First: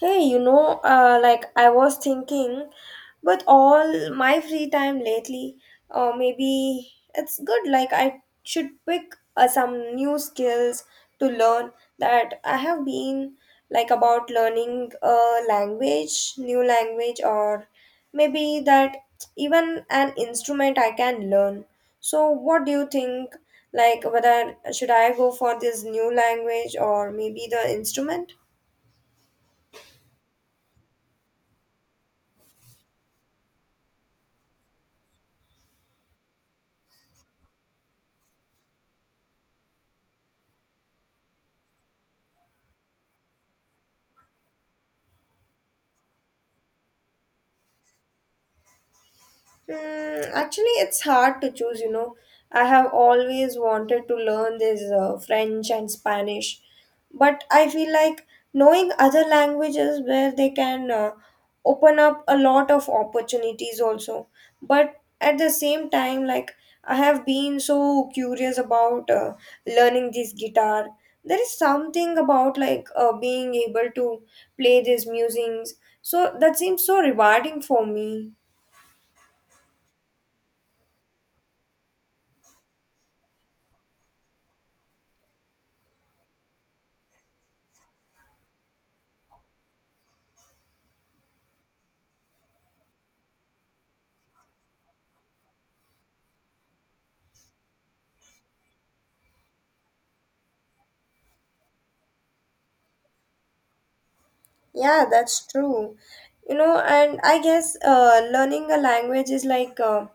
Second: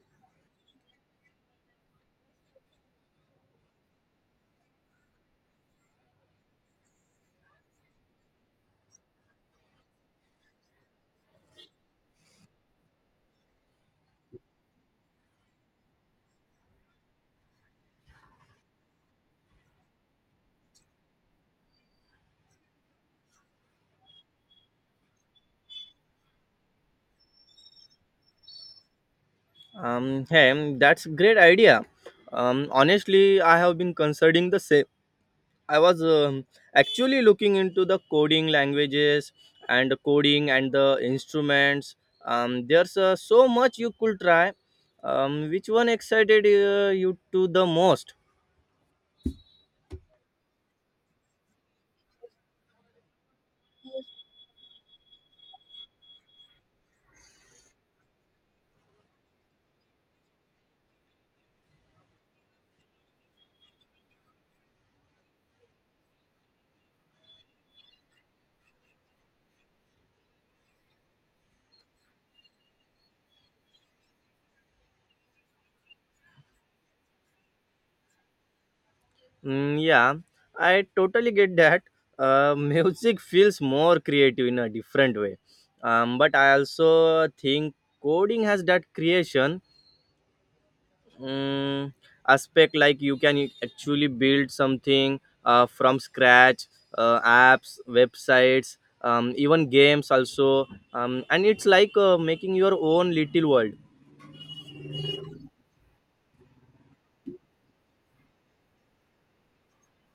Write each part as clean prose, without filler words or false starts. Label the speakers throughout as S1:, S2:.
S1: Hey, like I was thinking, with all my free time lately, maybe it's good. Like I should pick some new skills to learn that I have been like about learning a language, new language, or maybe that even an instrument I can learn. So, what do you think? Like whether should I go for this new language or maybe the instrument?
S2: That's great idea. Honestly, I have been considering the same. I was actually looking into the coding languages and the coding and the instruments. There's so much you could try. Which one excited you to the most?
S1: Actually, it's hard to choose. I have always wanted to learn this French and Spanish, but I feel like knowing other languages where they can open up a lot of opportunities also. But at the same time, like I have been so curious about learning this guitar. There is something about like being able to play these musings. So that seems so rewarding for me.
S2: Yeah, I totally get that. Music feels more creative in a different way. But I also think coding has that creation mm, aspect, like you can actually build something from scratch, apps, websites, even games also, and it's like making your own little world.
S1: Yeah, that's true. And I guess learning a language is like uh,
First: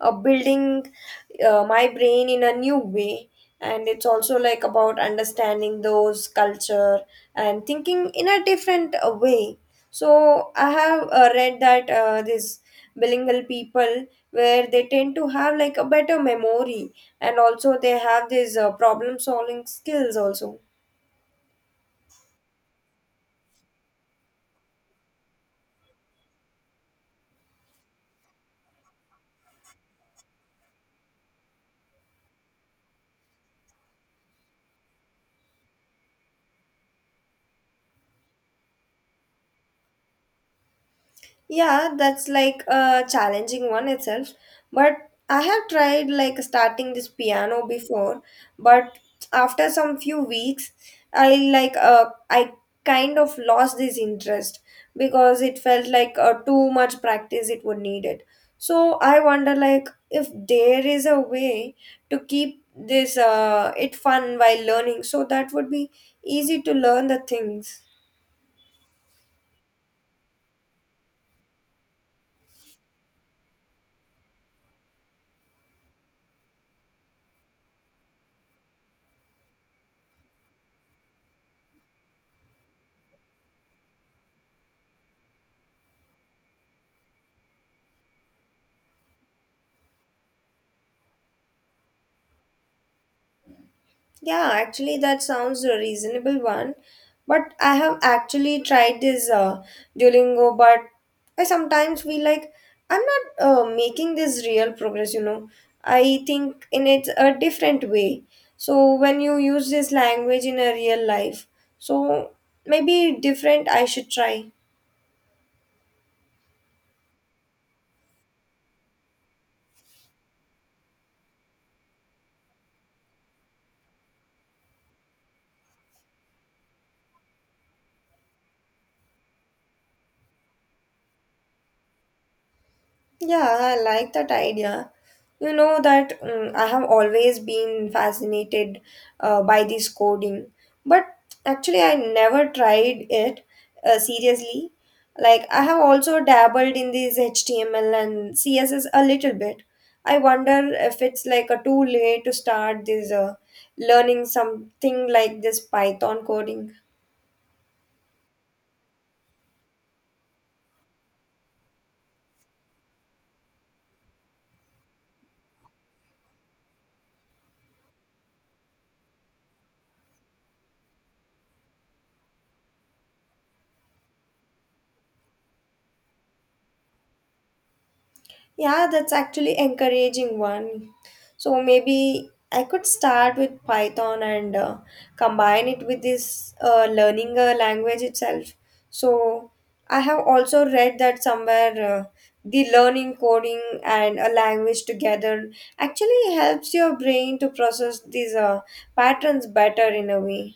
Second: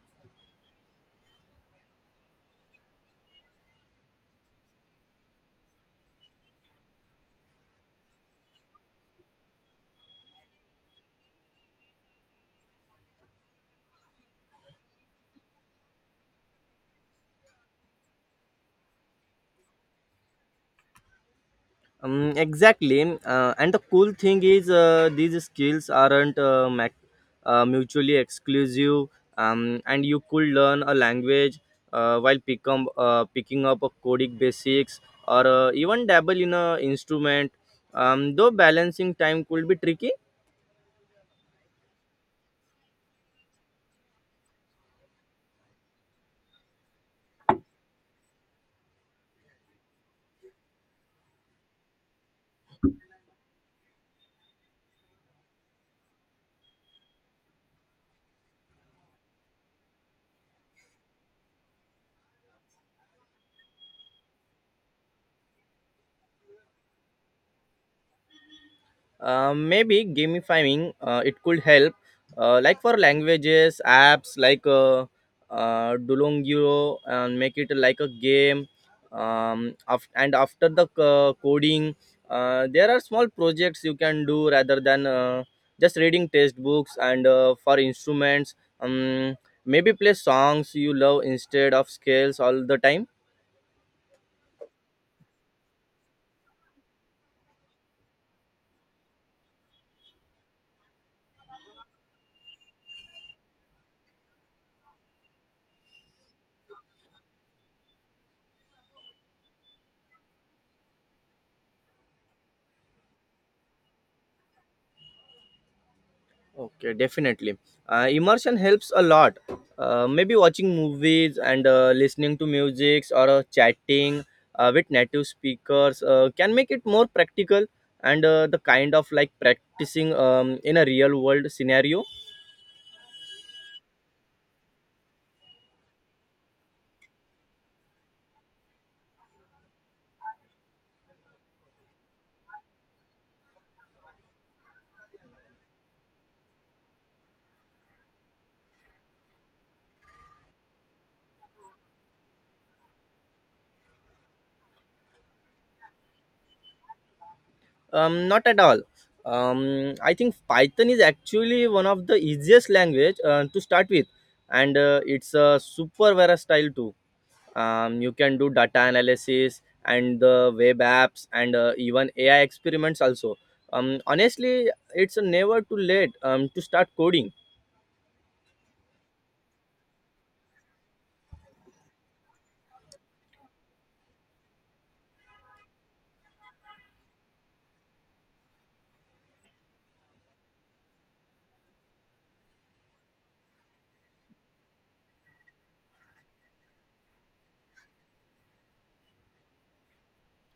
S1: uh, building my brain in a new way. And it's also like about understanding those culture and thinking in a different way. So I have read that this bilingual people where they tend to have like a better memory and also they have these problem solving skills also.
S2: Exactly, and the cool thing is, these skills aren't mutually exclusive, and you could learn a language while picking up a coding basics, or even dabble in a instrument, though balancing time could be tricky.
S1: Yeah, that's like a challenging one itself. But I have tried like starting this piano before, but after some few weeks, I kind of lost this interest because it felt like too much practice it would need it. So I wonder like if there is a way to keep this it fun while learning, so that would be easy to learn the things.
S2: Maybe gamifying it could help, like for languages apps like Duolingo, and make it like a game. And after the coding, there are small projects you can do rather than just reading textbooks. And for instruments, maybe play songs you love instead of scales all the time.
S1: Yeah, actually, that sounds a reasonable one. But I have actually tried this Duolingo, but I sometimes feel like I'm not making this real progress. I think in it a different way. So when you use this language in a real life, so maybe different I should try.
S2: Okay, definitely. Immersion helps a lot. Maybe watching movies and listening to music, or chatting with native speakers, can make it more practical and the kind of like practicing in a real world scenario.
S1: Yeah, I like that idea. You know that I have always been fascinated by this coding, but actually, I never tried it seriously. Like, I have also dabbled in this HTML and CSS a little bit. I wonder if it's like a too late to start this learning something like this Python coding.
S2: Not at all. I think Python is actually one of the easiest language to start with, and it's super versatile too. You can do data analysis and the web apps, and even AI experiments also. Honestly, it's never too late to start coding.
S1: Yeah, that's actually encouraging one. So maybe I could start with Python and combine it with this learning a language itself. So I have also read that somewhere the learning coding and a language together actually helps your brain to process these patterns better in a way.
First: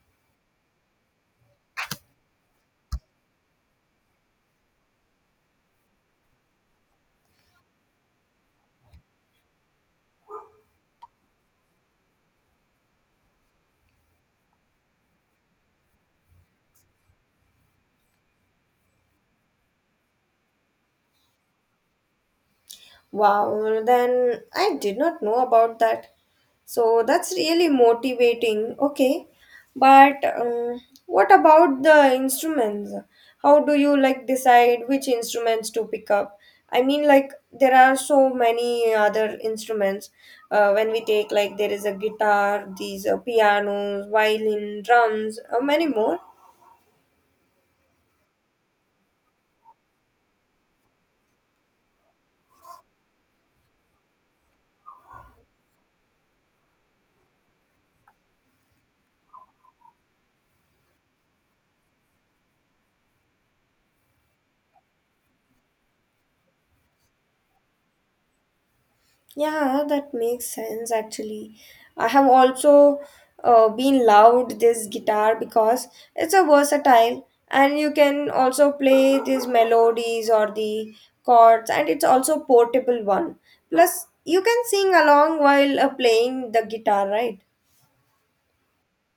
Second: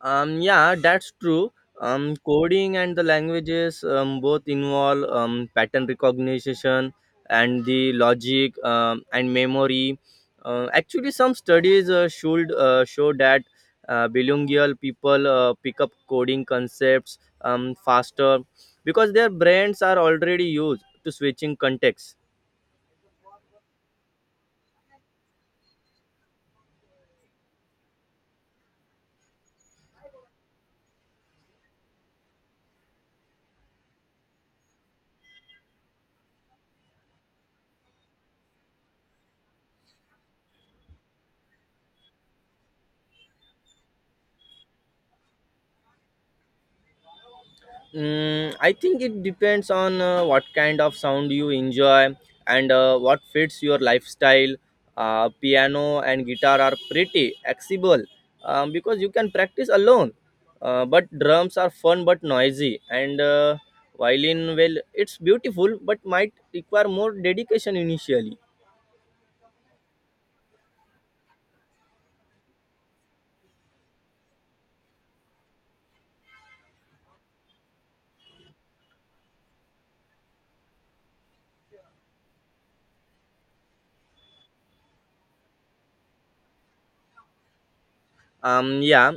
S2: Yeah, that's true. Coding and the languages both involve pattern recognition and the logic and memory. Actually, some studies should show that bilingual people pick up coding concepts faster because their brains are already used to switching contexts.
S1: Wow, then I did not know about that. So that's really motivating. Okay, but what about the instruments? How do you like decide which instruments to pick up? I mean, like there are so many other instruments. When we take like there is a guitar, these pianos, violin, drums, many more.
S2: I think it depends on what kind of sound you enjoy and what fits your lifestyle. Piano and guitar are pretty accessible because you can practice alone. But drums are fun but noisy, and violin, well, it's beautiful but might require more dedication initially.
S1: Yeah, that makes sense actually. I have also been loved this guitar because it's a versatile and you can also play these melodies or the chords and it's also portable one. Plus you can sing along while playing the guitar, right?
S2: Yeah,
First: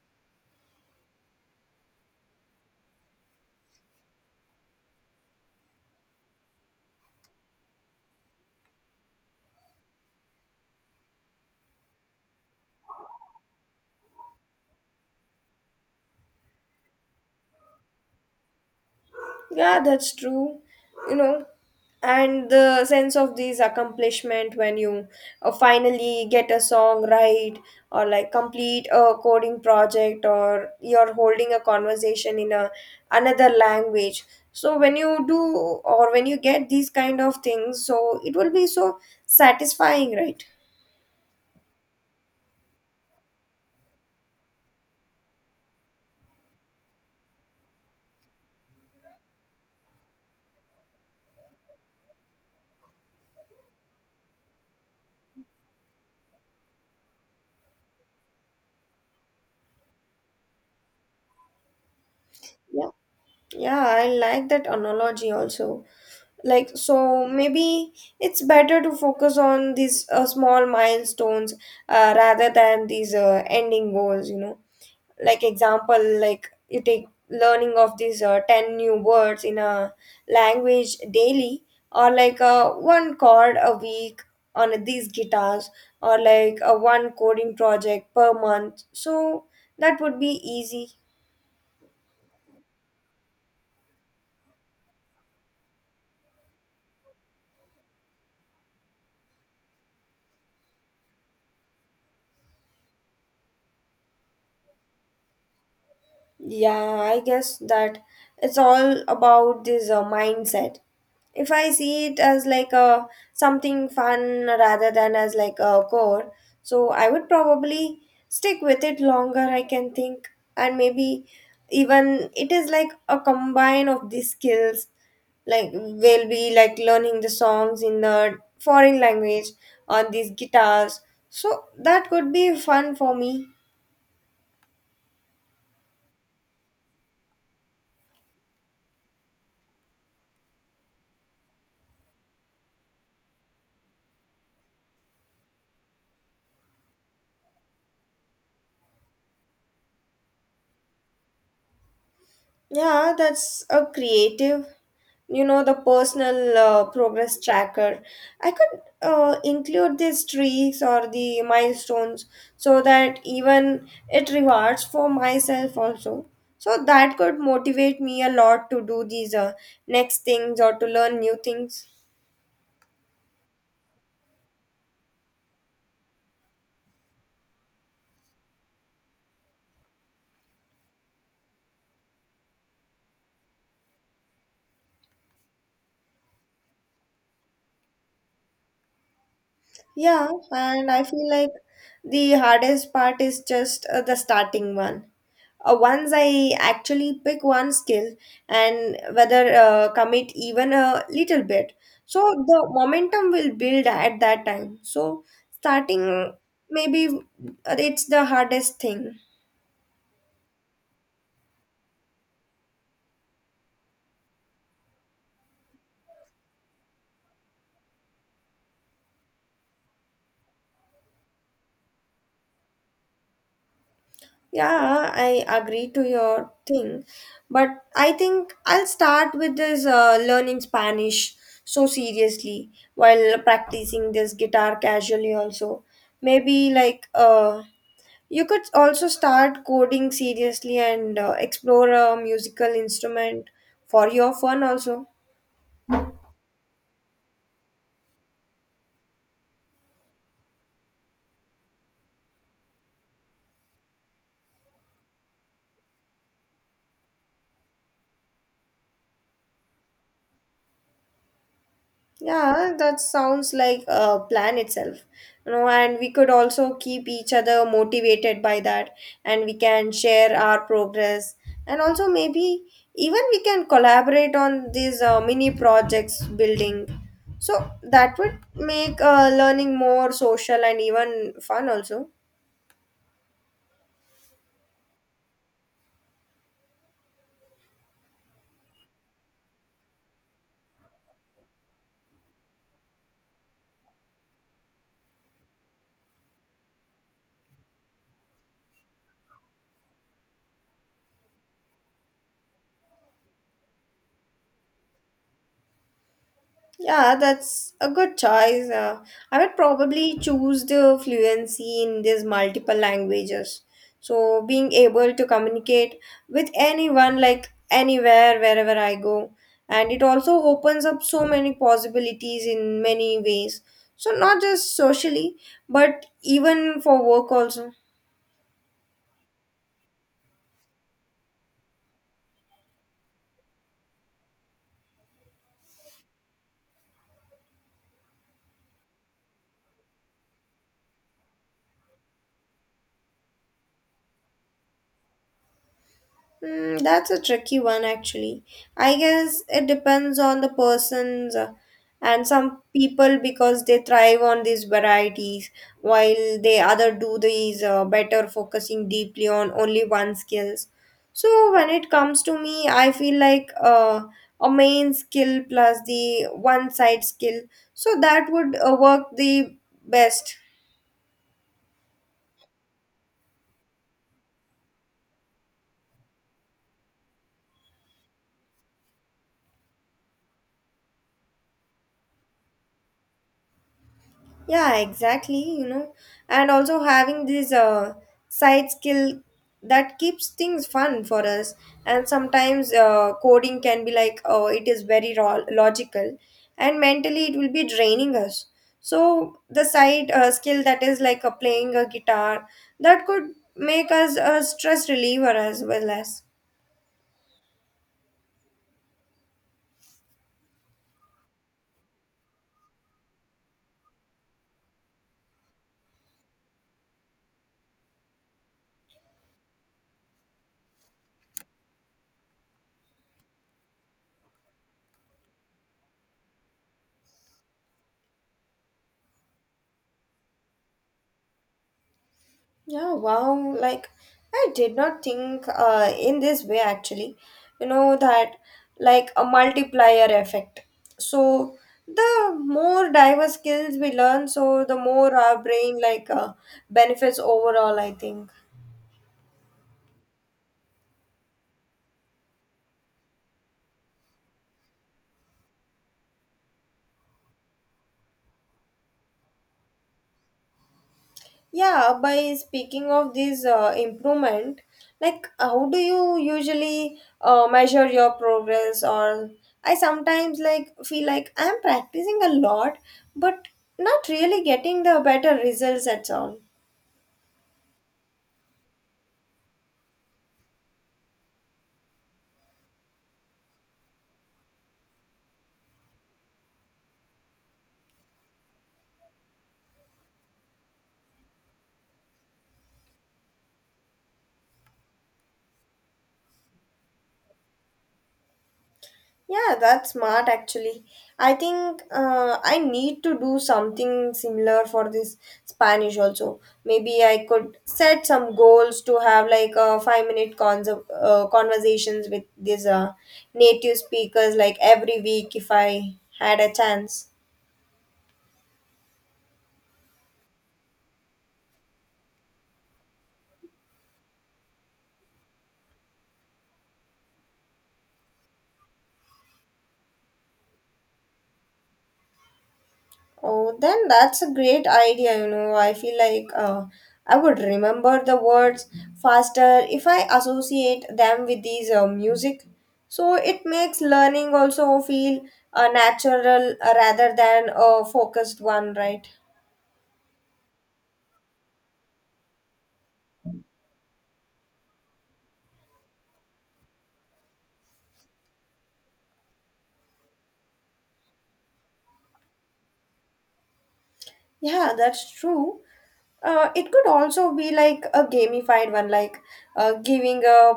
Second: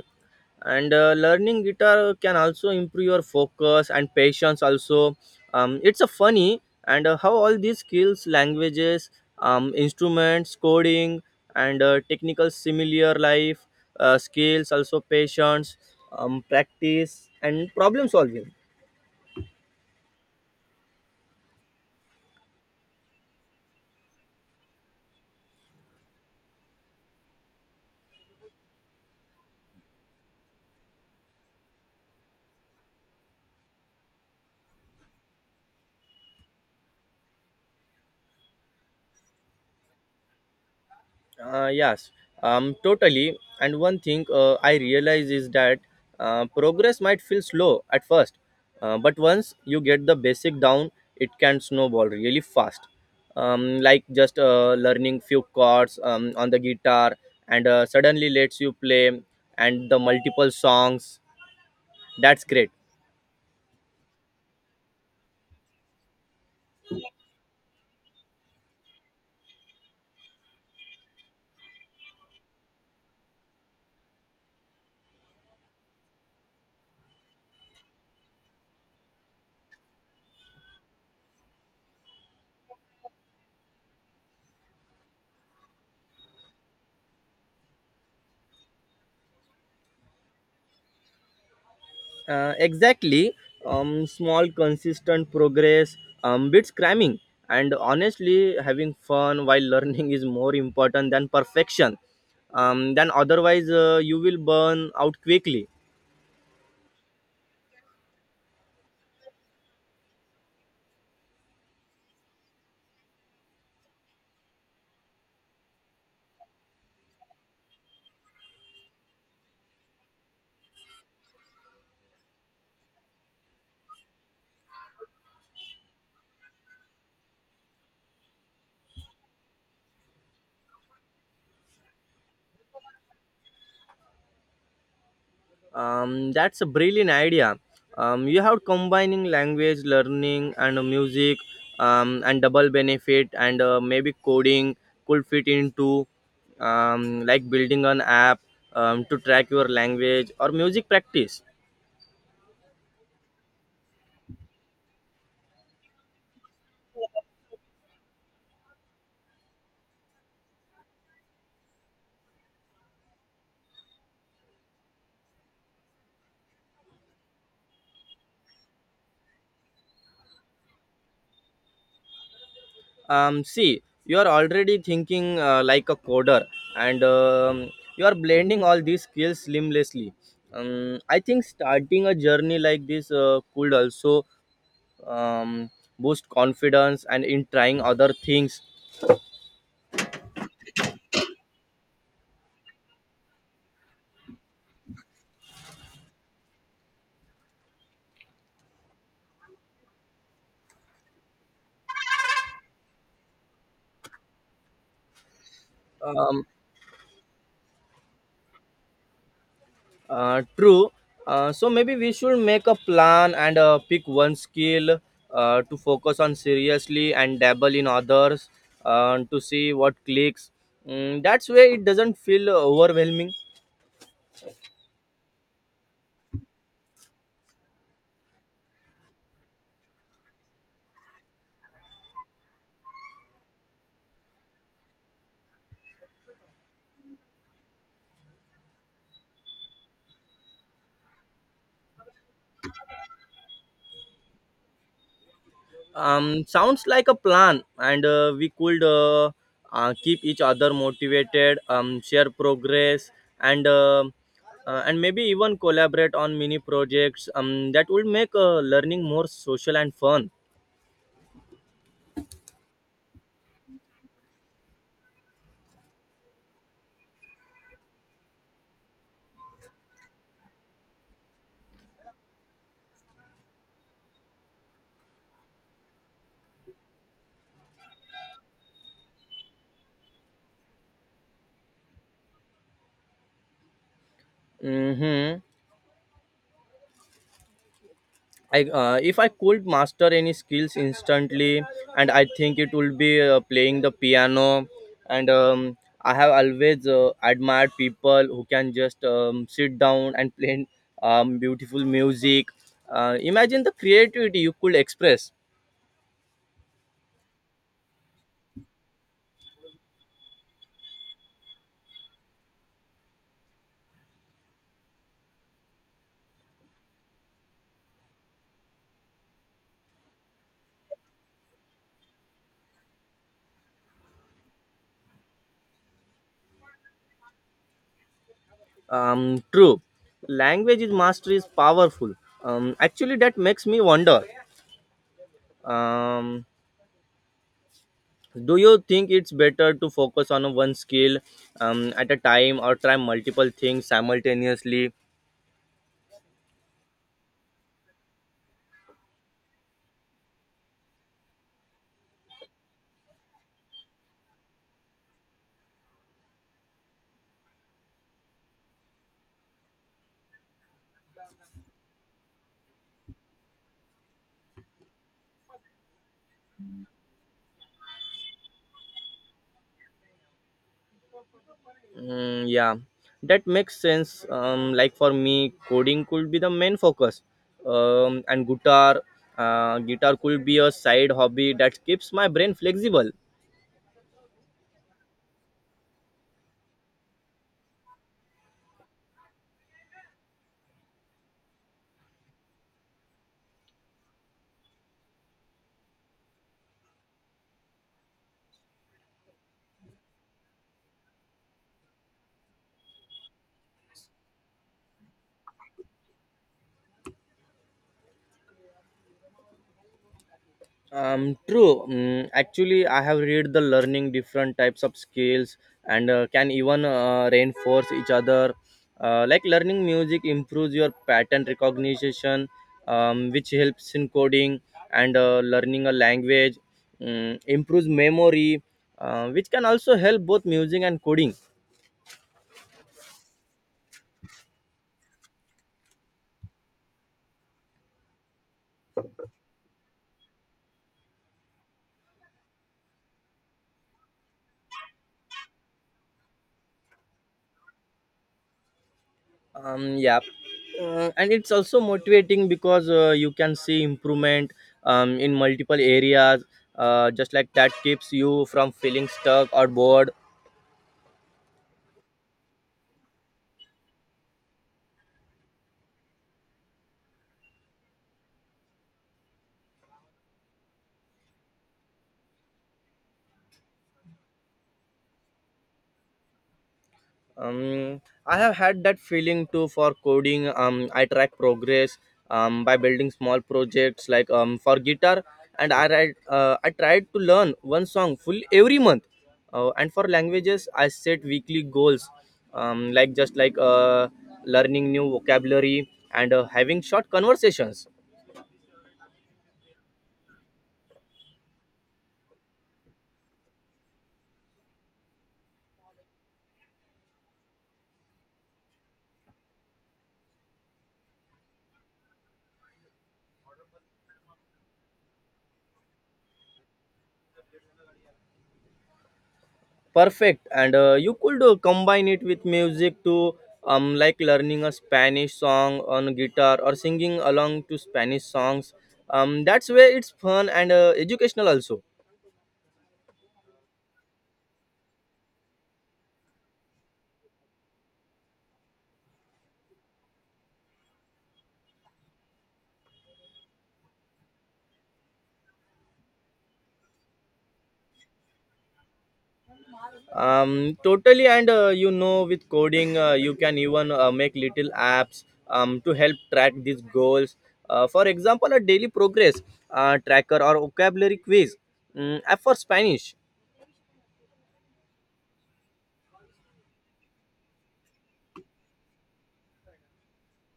S2: and learning guitar can also improve your focus and patience also. It's a funny, and how all these skills, languages, instruments, coding, and technical similar life skills also, patience, practice, and problem solving.
S1: Yeah, that's true. You know, and the sense of these accomplishment when you finally get a song right or like complete a coding project or you're holding a conversation in a another language. So when you do or when you get these kind of things, so it will be so satisfying, right?
S2: Yes, totally. And one thing I realize is that progress might feel slow at first, but once you get the basic down, it can snowball really fast. Like just learning few chords on the guitar, and suddenly lets you play and the multiple songs. That's great.
S1: Yeah. Yeah, I like that analogy also. Like so maybe it's better to focus on these small milestones rather than these ending goals like example like you take learning of these 10 new words in a language daily or like one chord a week on these guitars or like a one coding project per month so that would be easy.
S2: Exactly. Small, consistent progress beats cramming. And honestly, having fun while learning is more important than perfection. Then, otherwise, you will burn out quickly.
S1: Yeah, I guess that it's all about this mindset. If I see it as like a something fun rather than as like a core, so I would probably stick with it longer, I can think, and maybe even it is like a combine of these skills like we'll be like learning the songs in the foreign language on these guitars so that could be fun for me.
S2: That's a brilliant idea. You have combining language learning and music, and double benefit, and maybe coding could fit into like building an app to track your language or music practice.
S1: Yeah, that's a creative, the personal progress tracker. I could include these streaks or the milestones so that even it rewards for myself also. So that could motivate me a lot to do these next things or to learn new things.
S2: See, you are already thinking like a coder, and you are blending all these skills seamlessly. I think starting a journey like this could also um, boost confidence and in trying other things.
S1: Yeah, and I feel like the hardest part is just the starting one. Once I actually pick one skill and whether commit even a little bit, so the momentum will build at that time. So starting
S2: um,
S1: maybe it's the hardest thing.
S2: True. So maybe we should make a plan and pick one skill to focus on seriously and dabble in others to see what clicks. That's where it doesn't feel overwhelming.
S1: Yeah, I agree to your thing, but I think I'll start with this learning Spanish so seriously while practicing this guitar casually also. Maybe like you could also start coding seriously and explore a musical instrument for your fun also.
S2: Sounds like a plan, and we could keep each other motivated, share progress, and uh, and maybe even collaborate on mini projects, that would make learning more social and fun.
S1: Yeah, that sounds like a plan itself. And we could also keep each other motivated by that, and we can share our progress, and also maybe even we can collaborate on these mini projects building. So that would make learning more social and even fun also.
S2: Mm-hmm. I If I could master any skills instantly, and I think it will be playing the piano. And I have always admired people who can just sit down and play beautiful music. Imagine the creativity you could express.
S1: Yeah, that's a good choice. I would probably choose the fluency in these multiple languages. So, being able to communicate with anyone, like anywhere, wherever I go. And it also opens up so many possibilities in many ways. So, not just socially, but even for work, also.
S2: True, language is mastery is powerful. Actually, that makes me wonder. Um, do you think it's better to focus on one skill at a time, or try multiple things simultaneously?
S1: That's a tricky one, actually. I guess it depends on the person's and some people because they thrive on these varieties, while they other do these better focusing deeply on only one skills. So when it comes to me, I feel like a main skill plus the one side skill, so that would work the best.
S2: Yeah, that makes sense. Like for me, coding could be the main focus, and guitar could be a side hobby that keeps my brain flexible.
S1: Yeah, exactly, and also having this side skill that keeps things fun for us. And sometimes coding can be like, oh, it is very logical, and mentally it will be draining us. So the side skill that is like playing a guitar that could make us a stress reliever as well as.
S2: True. Actually, I have read the learning different types of skills and can even reinforce each other. Like learning music improves your pattern recognition, which helps in coding, and learning a language improves memory, which can also help both music and coding.
S1: Yeah, wow. Like, I did not think in this way actually. That like a multiplier effect. So, the more diverse skills we learn, so the more our brain like benefits overall, I think.
S2: Yeah, and it's also motivating because you can see improvement in multiple areas, just like that keeps you from feeling stuck or bored.
S1: Yeah, by speaking of this improvement, like how do you usually measure your progress? Or I sometimes like feel like I'm practicing a lot, but not really getting the better results at all.
S2: um, I have had that feeling too. For coding, I track progress by building small projects. Like, for guitar, and I tried to learn one song full every month, and for languages I set weekly goals, like learning new vocabulary and having short conversations.
S1: Yeah, that's smart actually. I think I need to do something similar for this Spanish also. Maybe I could set some goals to have like a 5 minute conversations with these native speakers like every week if I had a chance.
S2: Perfect. And you could combine it with music too, like learning a Spanish song on guitar, or singing along to Spanish songs. That's where it's fun and educational also.
S1: Oh, then that's a great idea, you know. I feel like I would remember the words faster if I associate them with these music. So it makes learning also feel natural rather than a focused one, right?
S2: Totally. And you know, with coding, you can even make little apps to help track these goals. For example, a daily progress tracker, or vocabulary quiz app for Spanish.
S1: Yeah, that's true. It could also be like a gamified one, like giving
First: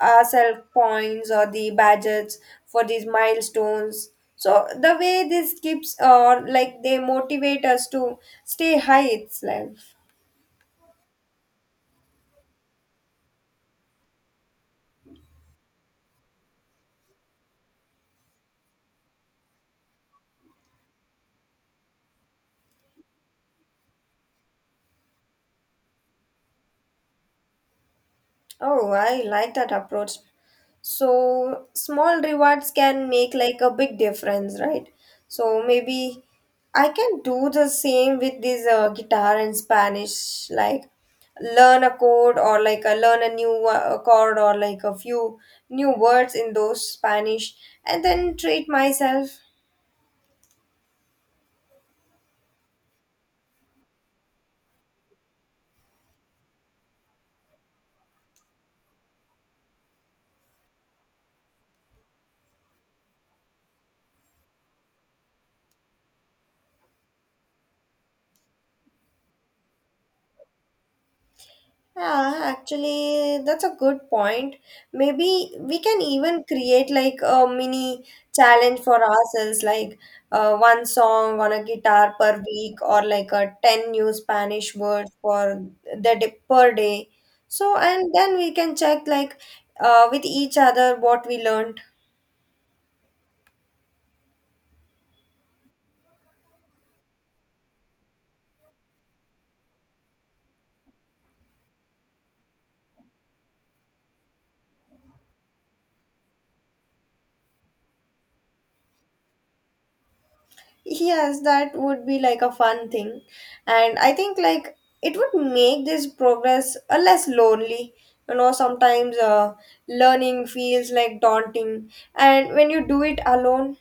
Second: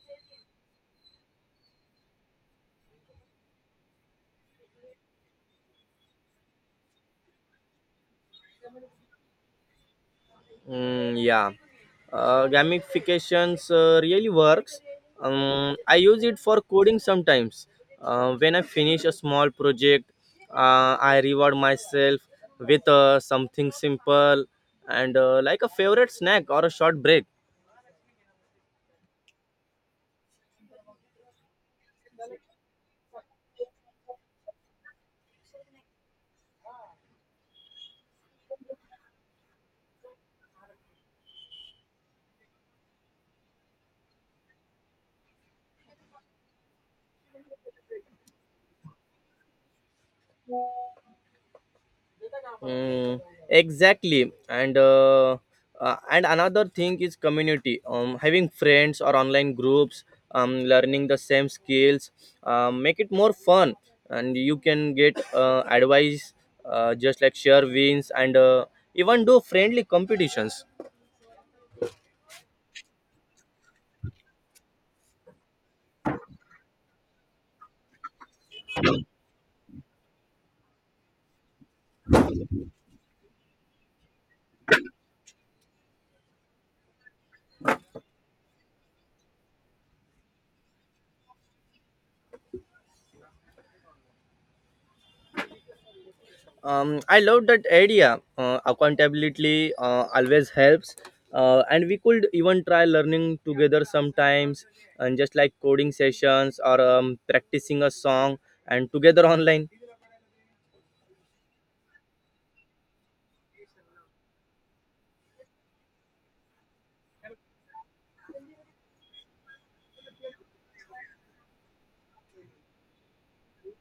S1: ourselves points or the badges for these milestones. So the way this keeps, or like they motivate us to stay high itself.
S2: Yeah, gamifications really works. I use it for coding sometimes. When I finish a small project, I reward myself with something simple, and like a favorite snack or a short break.
S1: Oh, I like that approach. So small rewards can make like a big difference, right? So maybe I can do the same with this guitar in Spanish, like learn a new chord or like a few new words in those Spanish, and then treat myself.
S2: Mm, exactly, and and another thing is community. Having friends or online groups learning the same skills make it more fun, and you can get advice, just like share wins, and even do friendly competitions.
S1: Yeah, actually, that's a good point. Maybe we can even create like a mini challenge for ourselves, like one song on a guitar per week, or like a 10 new Spanish words for the day, per day. So, and then we can check like with each other what we learned.
S2: I love that idea. Accountability always helps, and we could even try learning together sometimes, and just like coding sessions, or practicing a song and together online.
S1: Yes, that would be like a fun thing. And I think like it would make this progress a less lonely. Sometimes learning feels like daunting. And when you do it alone,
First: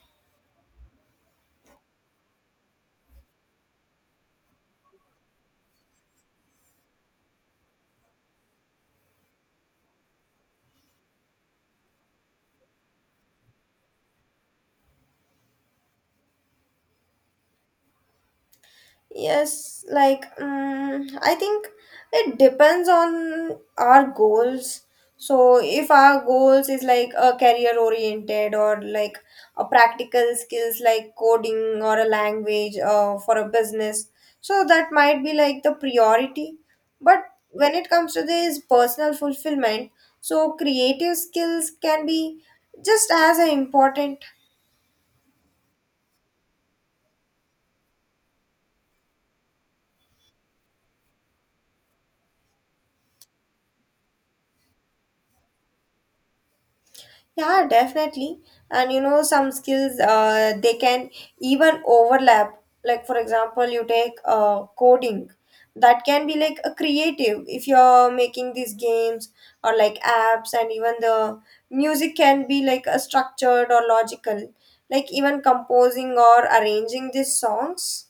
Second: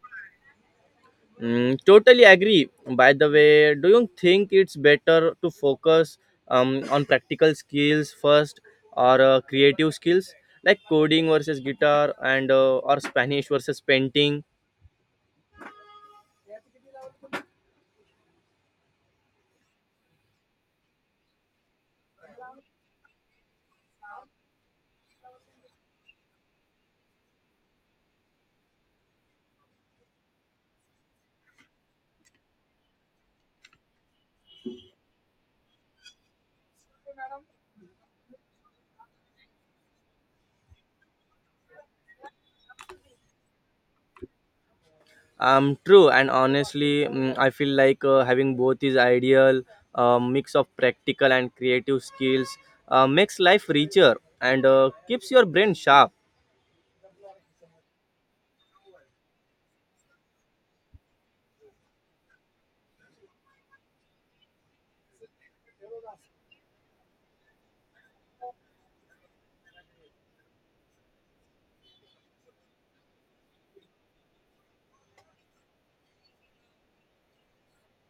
S2: Totally agree. By the way, do you think it's better to focus on practical skills first, or creative skills, like coding versus guitar, and or Spanish versus painting?
S1: yes, like I think it depends on our goals. So if our goals is like a career oriented or like a practical skills like coding or a language for a business, so that might be like the priority. But when it comes to this personal fulfillment, so creative skills can be just as important.
S2: True, and honestly, I feel like having both is ideal. A mix of practical and creative skills makes life richer and keeps your brain sharp.
S1: Yeah, definitely. And you know, some skills they can even overlap. Like for example, you take coding. That can be like a creative if you're making these games or like apps, and even the music can be like a structured or logical, like even composing or arranging these songs.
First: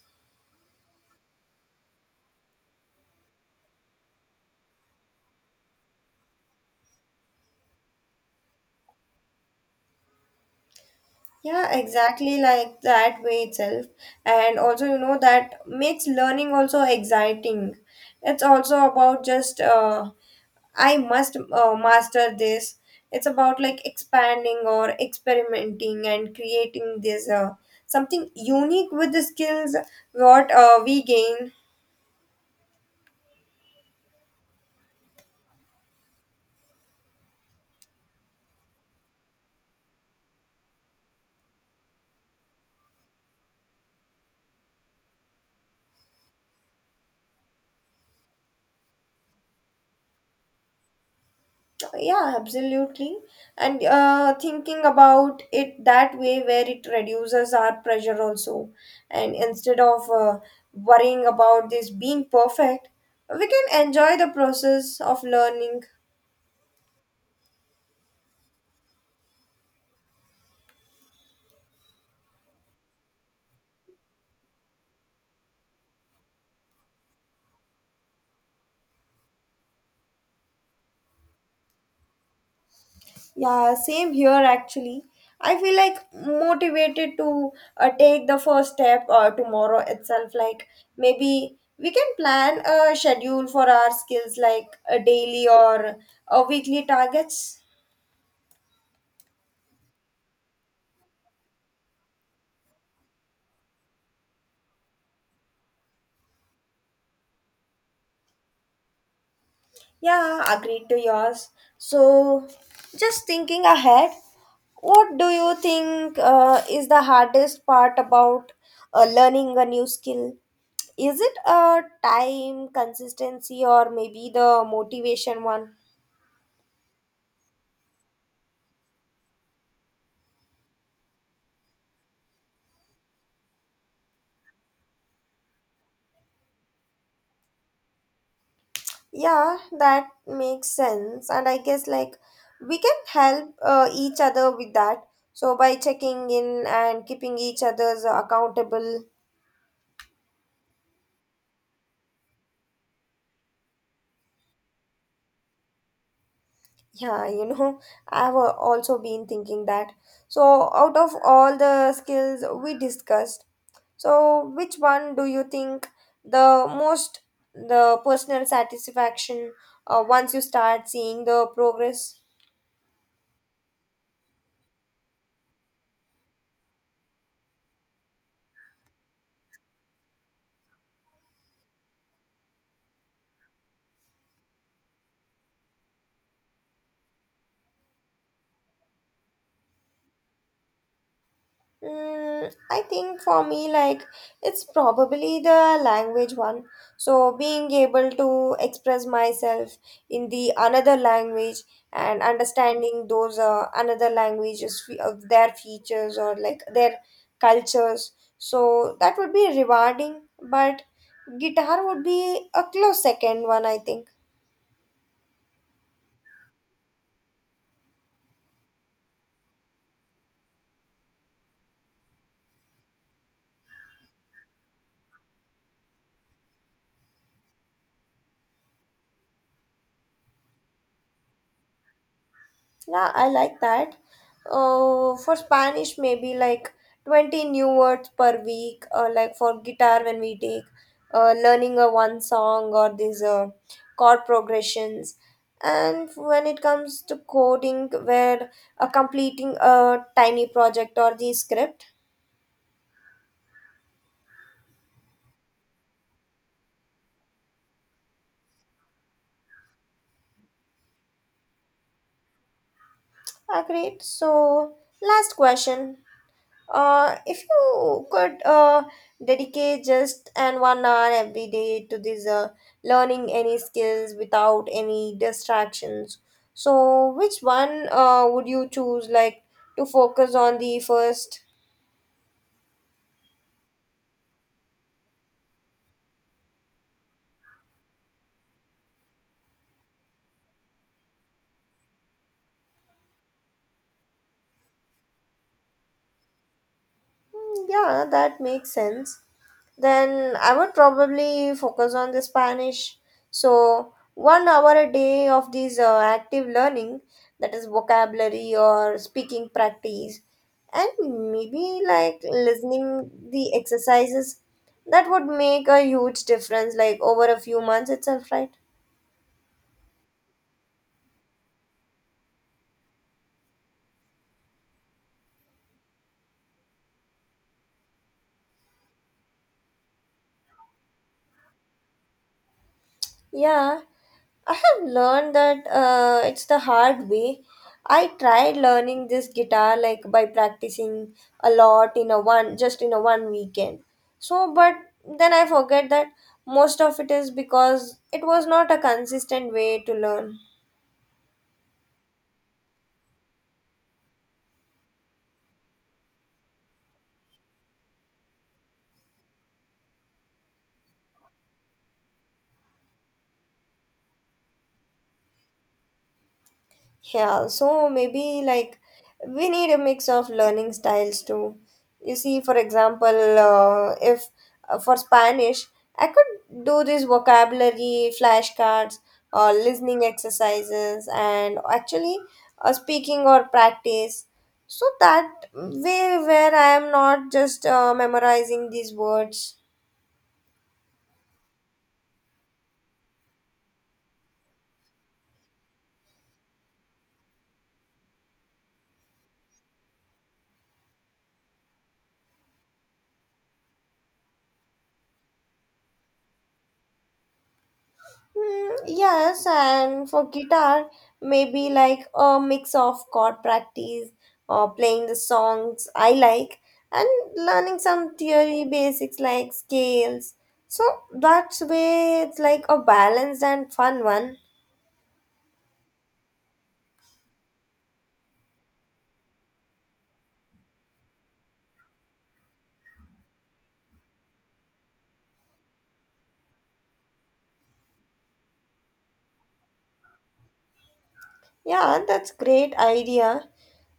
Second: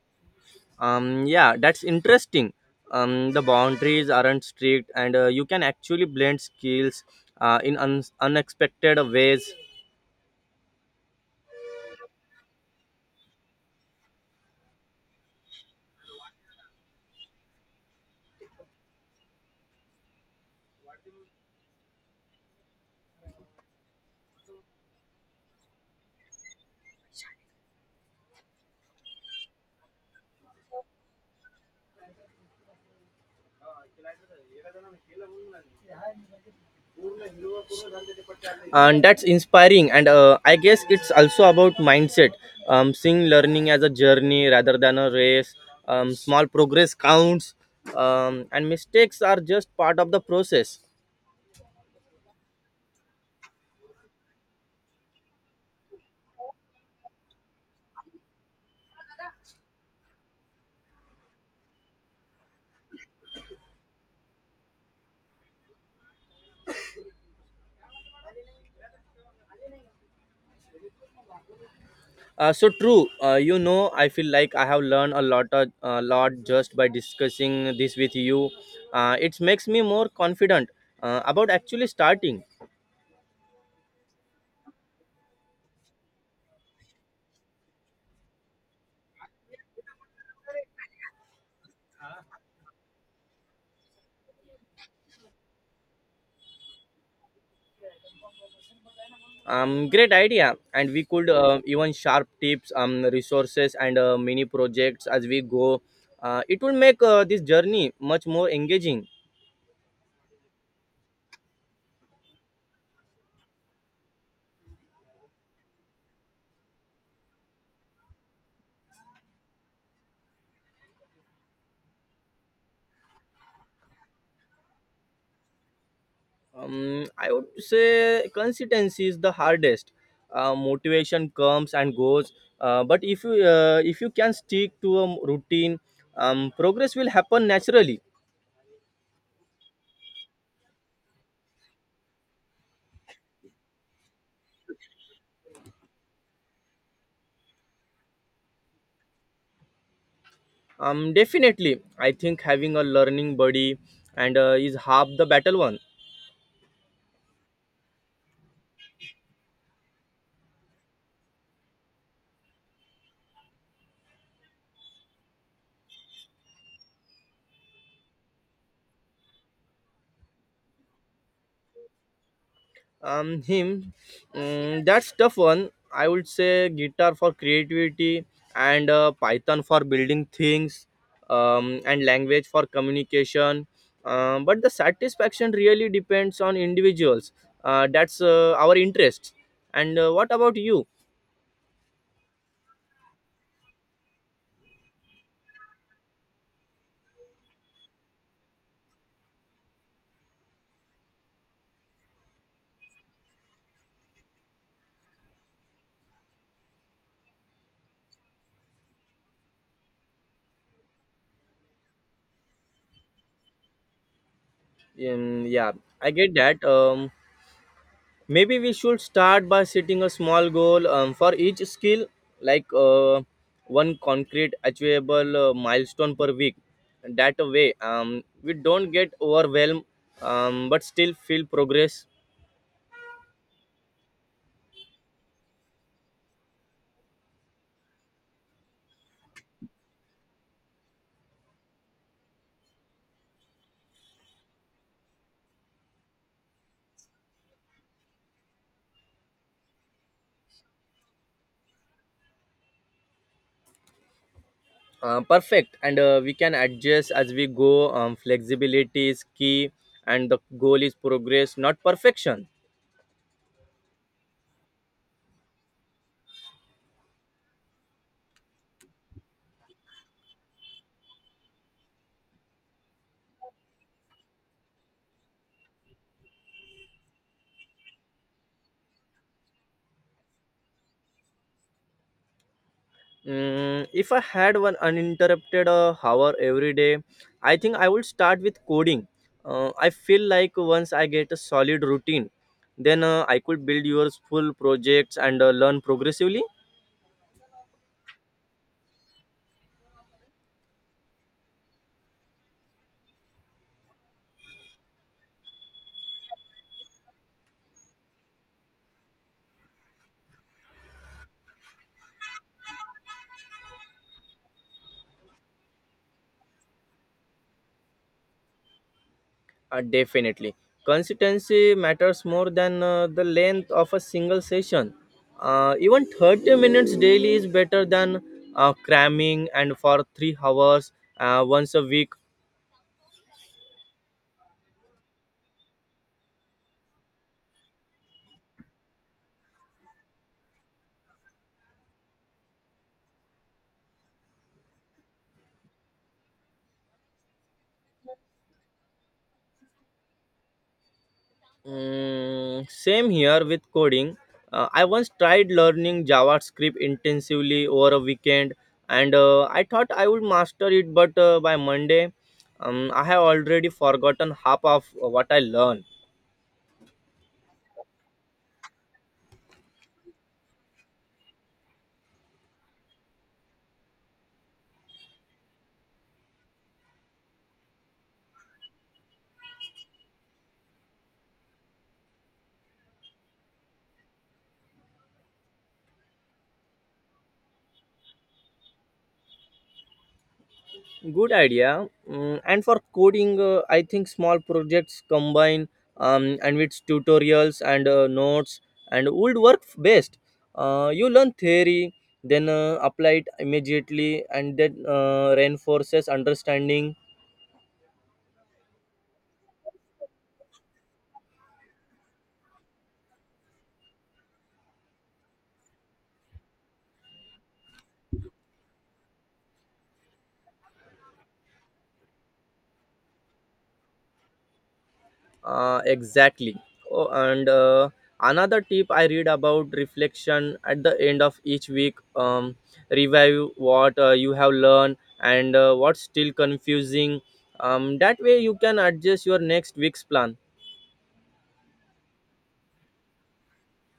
S2: Yeah, that's interesting. The boundaries aren't strict, and you can actually blend skills unexpected ways.
S1: Yeah, exactly like that way itself. And also, you know, that makes learning also exciting. It's also about just, I must master this. It's about like expanding or experimenting and creating this something unique with the skills what we gain.
S2: And that's inspiring, and I guess it's also about mindset, seeing learning as a journey rather than a race. Small progress counts, and mistakes are just part of the process.
S1: Yeah, absolutely. And thinking about it that way where it reduces our pressure also, and instead of worrying about this being perfect, we can enjoy the process of learning.
S2: So true. You know, I feel like I have learned a lot just by discussing this with you. It makes me more confident about actually starting.
S1: Yeah, same here actually. I feel like motivated to take the first step tomorrow itself, like maybe we can plan a schedule for our skills like a daily or a weekly targets.
S2: Great idea, and we could even sharp tips, resources, and mini projects as we go. It will make this journey much more engaging.
S1: Yeah, agreed to yours. So, just thinking ahead, what do you think is the hardest part about learning a new skill? Is it time, consistency, or maybe the motivation one?
S2: I would say consistency is the hardest. Motivation comes and goes, but if you can stick to a routine, progress will happen naturally.
S1: Yeah, that makes sense. And I guess like we can help each other with that. So, by checking in and keeping each other's accountable.
S2: Definitely. I think having a learning buddy and is half the battle one.
S1: Yeah, you know, I've also been thinking that. So, out of all the skills we discussed, so which one do you think the most, the personal satisfaction once you start seeing the progress?
S2: um him that's tough one. I would say guitar for creativity, and Python for building things, and language for communication. But the satisfaction really depends on individuals, that's our interest. And what about you?
S1: Mm, I think for me, like, it's probably the language one. So, being able to express myself in the another language and understanding those another languages, of their features or like their cultures. So, that would be rewarding, but guitar would be a close second one, I think.
S2: Yeah, I get that. Maybe we should start by setting a small goal for each skill, like one concrete, achievable milestone per week. That way, we don't get overwhelmed, but still feel progress.
S1: Yeah, I like that. For Spanish, maybe like 20 new words per week, or like for guitar, when we take learning a one song or these chord progressions. And when it comes to coding, where completing a tiny project or the script,
S2: Perfect, and we can adjust as we go. Flexibility is key, and the goal is progress, not perfection.
S1: agreed. So, last question. If you could dedicate just an 1 hour every day to this learning any skills without any distractions, so which one would you choose, like to focus on the first?
S2: If I had one uninterrupted hour every day, I think I would start with coding. I feel like once I get a solid routine, then I could build your full projects and learn progressively.
S1: Mm, yeah, that makes sense. Then I would probably focus on the Spanish. So, 1 hour a day of these active learning, that is vocabulary or speaking practice, and maybe like listening the exercises, that would make a huge difference, like over a few months itself, right?
S2: Definitely. Consistency matters more than the length of a single session. Even 30 minutes daily is better than cramming and for 3 hours once a week.
S1: Yeah, I have learned that it's the hard way. I tried learning this guitar like by practicing a lot in a one, just in a one weekend. So, but then I forget that most of it is because it was not a consistent way to learn.
S2: Mm, same here with coding. I once tried learning JavaScript intensively over a weekend, and I thought I would master it, but by Monday, I have already forgotten half of what I learned.
S1: Yeah, so maybe like we need a mix of learning styles too. You see, for example, if for Spanish, I could do this vocabulary, flashcards, or listening exercises, and actually speaking or practice. So that way, where I am not just memorizing these words.
S2: Good idea. Mm, and for coding I think small projects combine and with tutorials and notes and would work best. You learn theory, then apply it immediately, and that reinforces understanding.
S1: Mm, yes, and for guitar, maybe like a mix of chord practice or playing the songs I like and learning some theory basics like scales. So that's way it's like a balanced and fun one.
S2: Exactly. Oh, and another tip I read about: reflection at the end of each week. Review what you have learned and what's still confusing. That way you can adjust your next week's plan.
S1: Yeah, that's great idea.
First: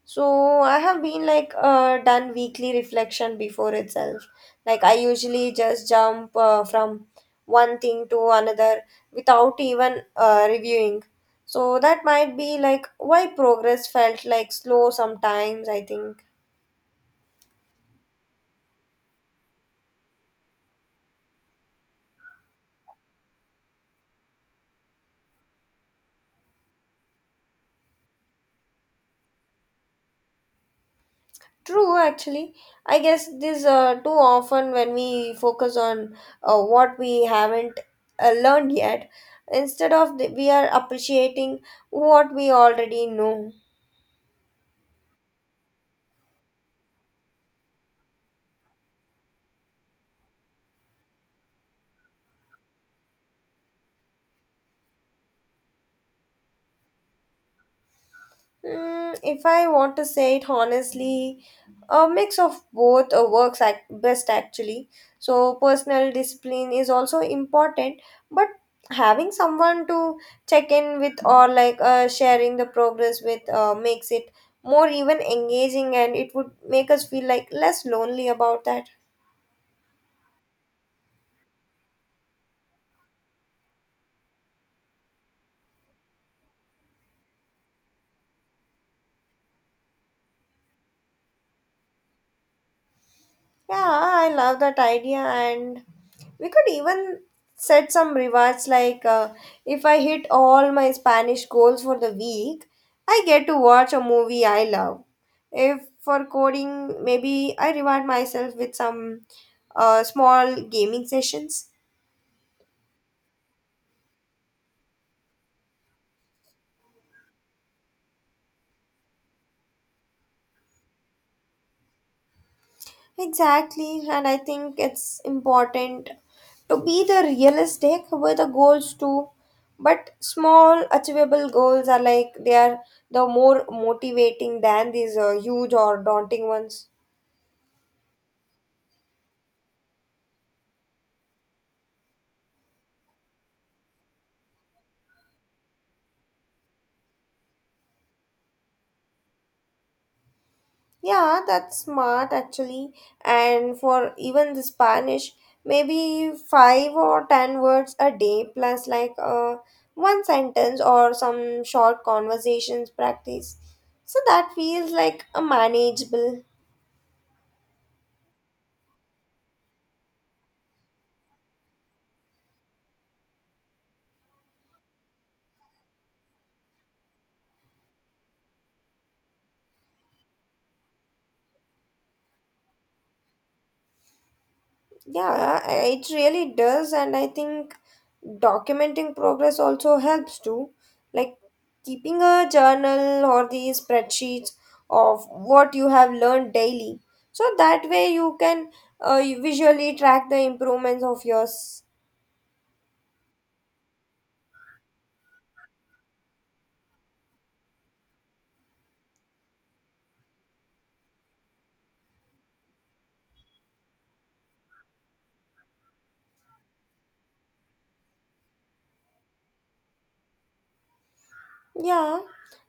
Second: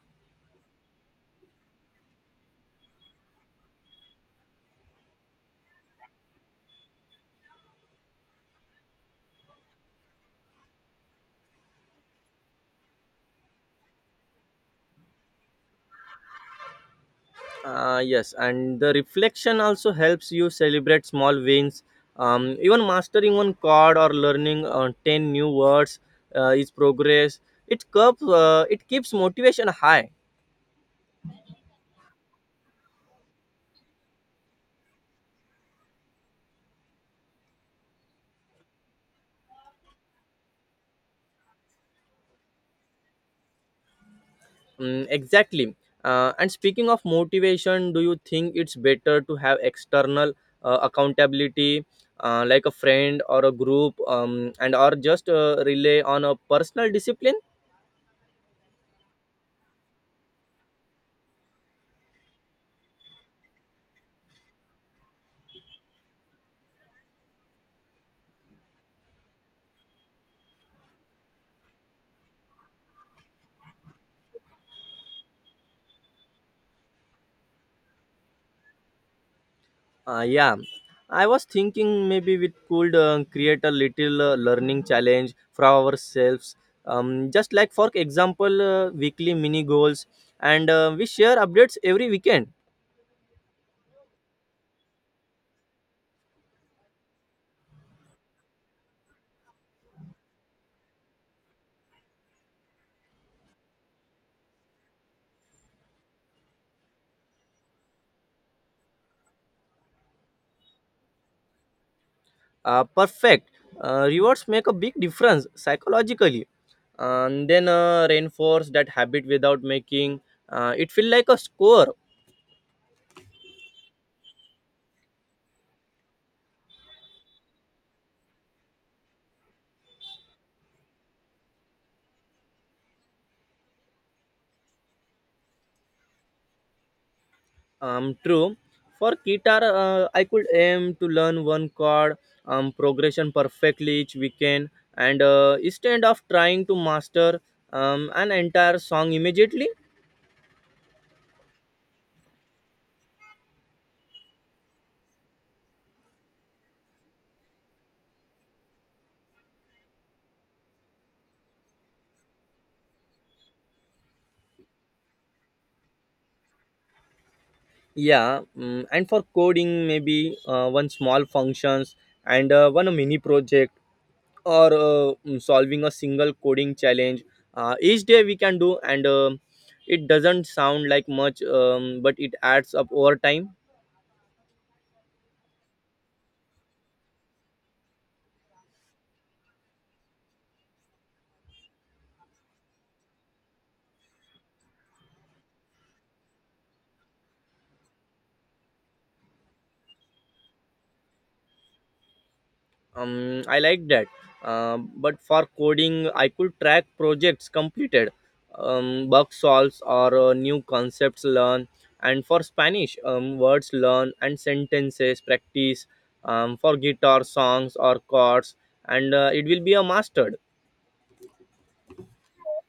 S1: So I have been like done weekly reflection before itself. Like I usually just jump from one thing to another without even reviewing. So that might be like why progress felt like slow sometimes, I think.
S2: Yes, and the reflection also helps you celebrate small wins. Even mastering one chord or learning ten new words is progress. It keeps motivation high.
S1: True, actually. I guess this too often when we focus on what we haven't learned yet, instead of the, we are appreciating what we already know.
S2: Mm, exactly. And speaking of motivation, do you think it's better to have external accountability, like a friend or a group, and or just rely on a personal discipline?
S1: Mm, if I want to say it honestly, a mix of both works best actually. So, personal discipline is also important, but having someone to check in with or like sharing the progress with makes it more even engaging, and it would make us feel like less lonely about that.
S2: Yeah, I was thinking maybe we could create a little learning challenge for ourselves. Just, like, for example, weekly mini goals, and we share updates every weekend.
S1: Yeah, I love that idea, and we could even set some rewards like if I hit all my Spanish goals for the week, I get to watch a movie I love. If for coding, maybe I reward myself with some small gaming sessions.
S2: Uh, perfect. Uh, rewards make a big difference psychologically and then reinforce that habit without making it feel like a score.
S1: Exactly, and I think it's important to be the realistic with the goals too. But small, achievable goals are like they are the more motivating than these huge or daunting ones.
S2: Um, true. For guitar I could aim to learn one chord progression perfectly each weekend, and instead of trying to master an entire song immediately.
S1: Yeah, that's smart actually. And for even the Spanish, maybe five or ten words a day plus like one sentence or some short conversations practice. So that feels like a manageable.
S2: Yeah. Mm, and for coding maybe one small functions and one mini project or solving a single coding challenge each day we can do. And it doesn't sound like much, but it adds up over time.
S1: Yeah, it really does, and I think documenting progress also helps too. Like keeping a journal or these spreadsheets of what you have learned daily. So that way you can visually track the improvements of yours.
S2: Um, I like that. Um, but for coding I could track projects completed, bug solves or new concepts learn, and for Spanish words learn and sentences practice, for guitar songs or chords, and it will be a mastered.
S1: Yeah,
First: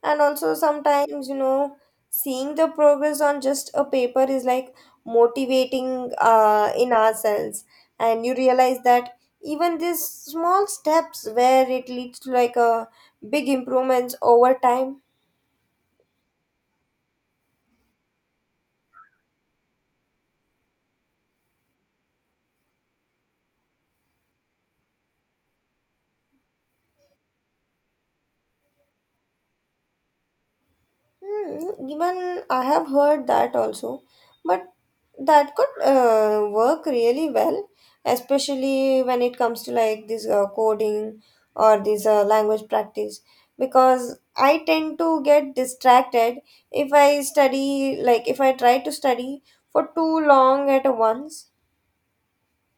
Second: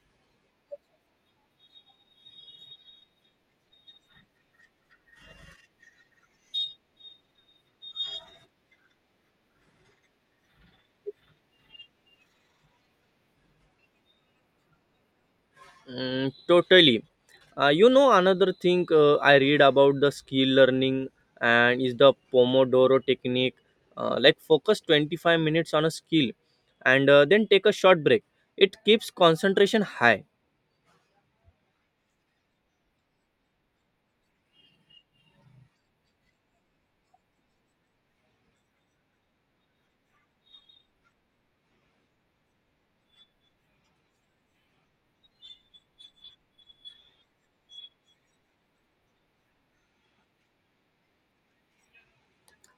S1: and also sometimes, you know, seeing the progress on just a paper is like motivating in ourselves. And you realize that even these small steps where it leads to like a big improvements over time.
S2: Mm, totally. You know, another thing I read about the skill learning and is the Pomodoro technique. Like focus 25 minutes on a skill and then take a short break. It keeps concentration high.
S1: Hmm, even I have heard that also, but that could work really well, especially when it comes to like this coding or this language practice, because I tend to get distracted if I study, like if I try to study for too long at once.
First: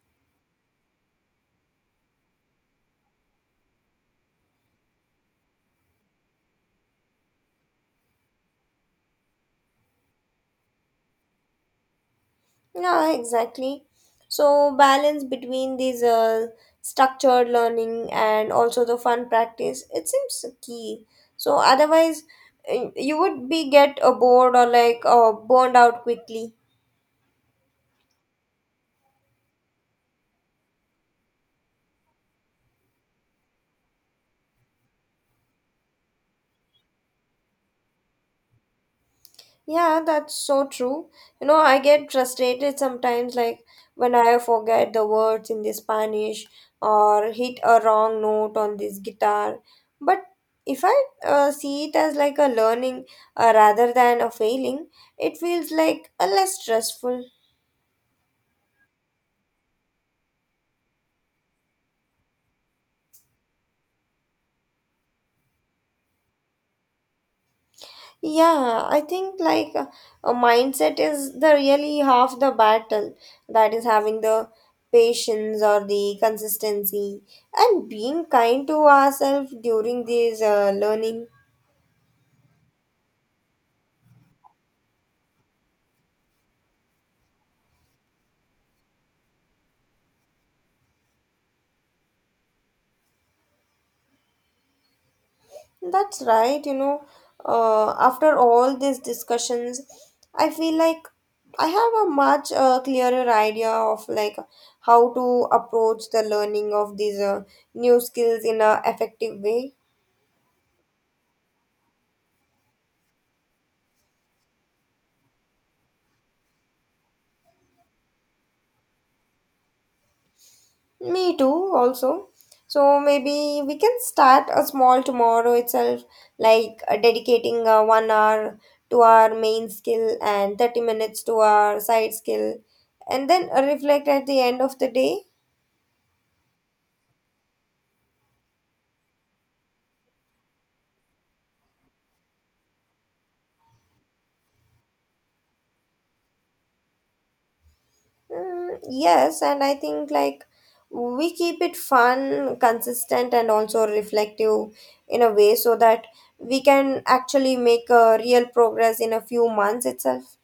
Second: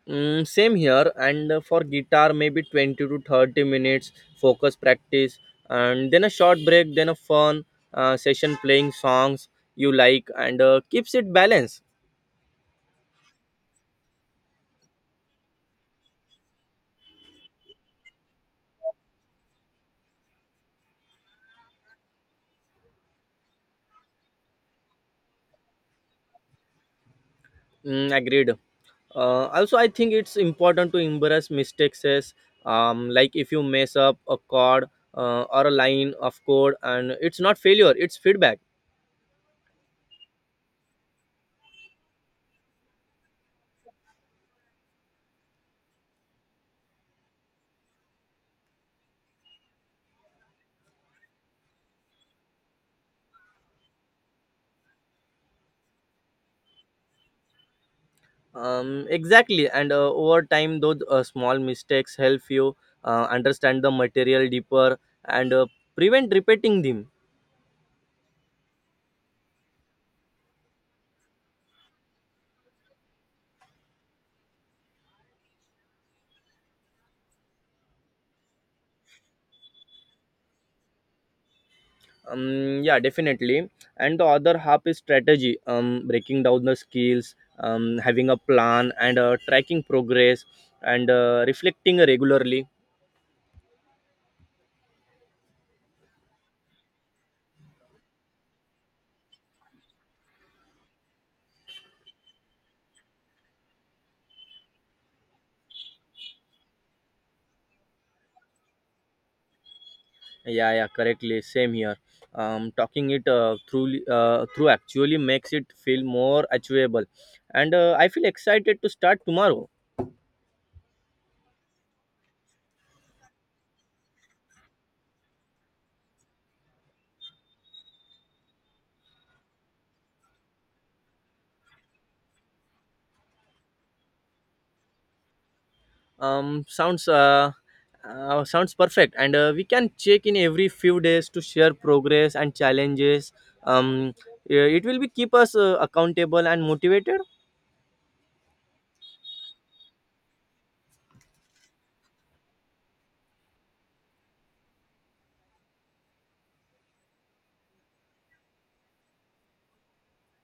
S2: Mm, same here. And for guitar, maybe 20 to 30 minutes focus practice and then a short break, then a fun session playing songs you like, and keeps it balanced.
S1: Yeah, exactly. So balance between these structured learning and also the fun practice, it seems key. So otherwise, you would be get bored or like burned out quickly.
S2: Mm, agreed. Also, I think it's important to embrace mistakes as, like, if you mess up a chord or a line of code, and it's not failure, it's feedback.
S1: Yeah, that's so true. You know, I get frustrated sometimes, like when I forget the words in the Spanish or hit a wrong note on this guitar. But if I see it as like a learning rather than a failing, it feels like a less stressful.
S2: Exactly, and over time those small mistakes help you understand the material deeper and prevent repeating them.
S1: Yeah, I think like a mindset is the really half the battle, that is having the patience or the consistency and being kind to ourselves during this learning.
S2: Yeah, definitely. And the other half is strategy, breaking down the skills, having a plan, and tracking progress, and reflecting regularly.
S1: That's right, you know. After all these discussions, I feel like I have a much clearer idea of like how to approach the learning of these new skills in a effective way.
S2: Yeah, yeah, correctly. Same here. Talking it through actually makes it feel more achievable, and I feel excited to start tomorrow.
S1: Me too, also. So maybe we can start a small tomorrow itself, like dedicating 1 hour to our main skill and 30 minutes to our side skill, and then reflect at the end of the day.
S2: Um, sounds uh, Sounds perfect, and we can check in every few days to share progress and challenges. Um, it will be keep us accountable and motivated.
S1: Mm, yes, and I think like we keep it fun, consistent, and also reflective in a way so that we can actually make a real progress in a few months itself.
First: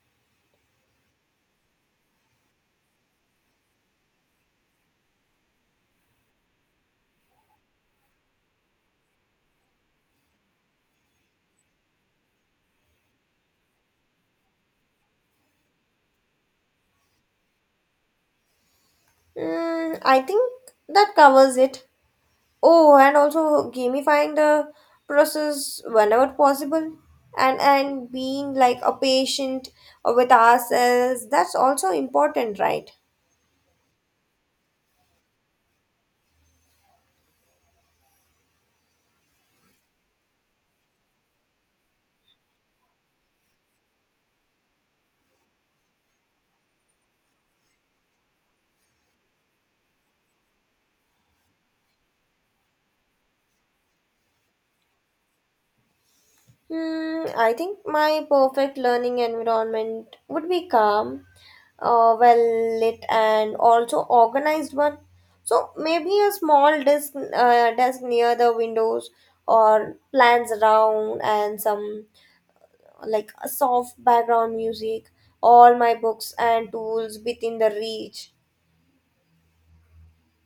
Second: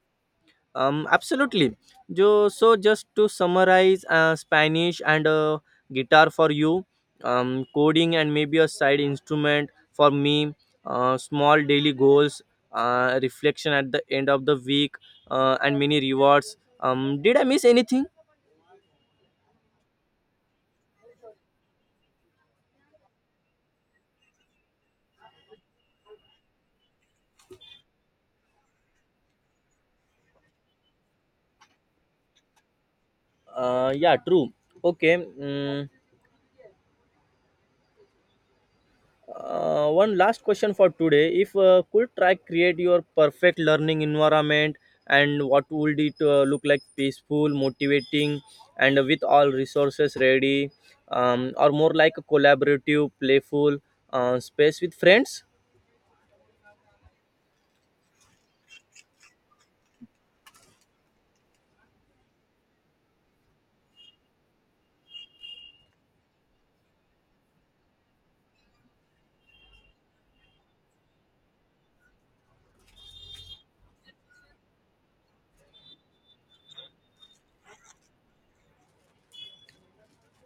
S2: Absolutely. Jo, so just to summarize, Spanish and guitar for you, coding and maybe a side instrument for me, small daily goals, reflection at the end of the week, and many rewards. Did I miss anything?
S1: Mm, I think that covers it. Oh, and also gamifying the process whenever possible, and being like a patient with ourselves. That's also important, right?
S2: Yeah, true. Okay. One last question for today. If could try create your perfect learning environment, and what would it look like? Peaceful, motivating, and with all resources ready, or more like a collaborative, playful space with friends?
S1: Hmm, I think my perfect learning environment would be calm, well lit, and also organized one. So maybe a small desk, desk near the windows, or plants around, and some like a soft background music, all my books and tools within the reach.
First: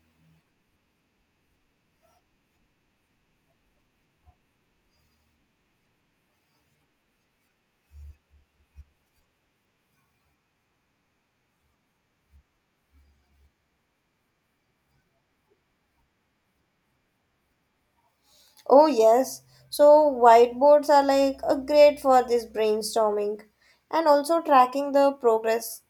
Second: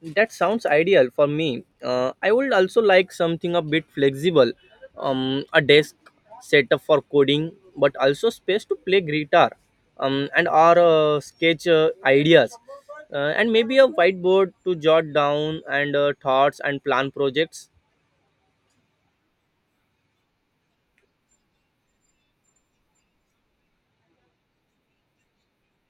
S2: That sounds ideal for me. I would also like something a bit flexible, a desk set up for coding, but also space to play guitar, and or sketch ideas, and maybe a whiteboard to jot down and thoughts and plan projects.
S1: Oh, yes. So, whiteboards are like a great for this brainstorming and also tracking the progress.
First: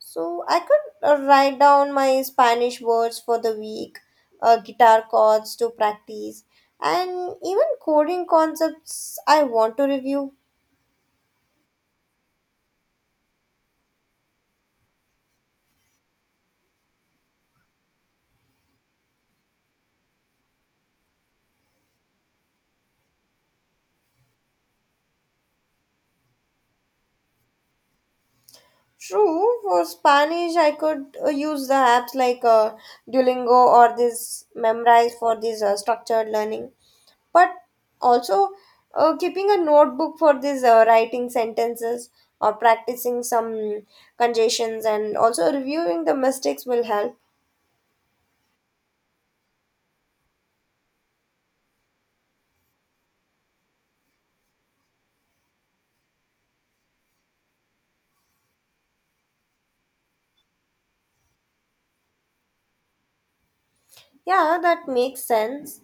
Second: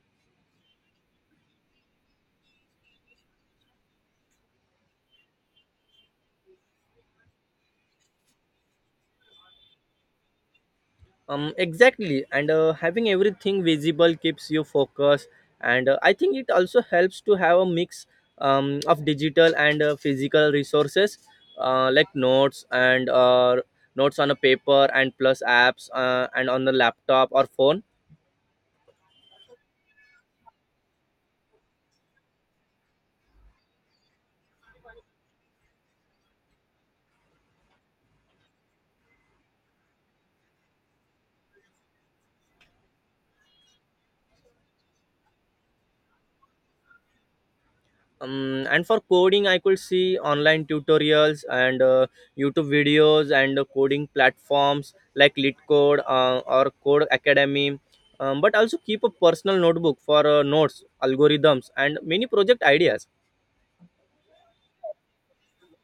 S1: So, I could write down my Spanish words for the week, guitar chords to practice, and even coding concepts I want to review.
S2: Exactly, and having everything visible keeps you focused, and I think it also helps to have a mix of digital and physical resources, like notes on a paper, and plus apps and on the laptop or phone.
S1: True, for Spanish, I could use the apps like Duolingo or this Memrise for this structured learning. But also, keeping a notebook for this writing sentences or practicing some conjugations and also reviewing the mistakes will help.
S2: And for coding I could see online tutorials and YouTube videos, and coding platforms like litcode or code academy, but also keep a personal notebook for notes algorithms and many project ideas.
S1: Yeah, that makes sense.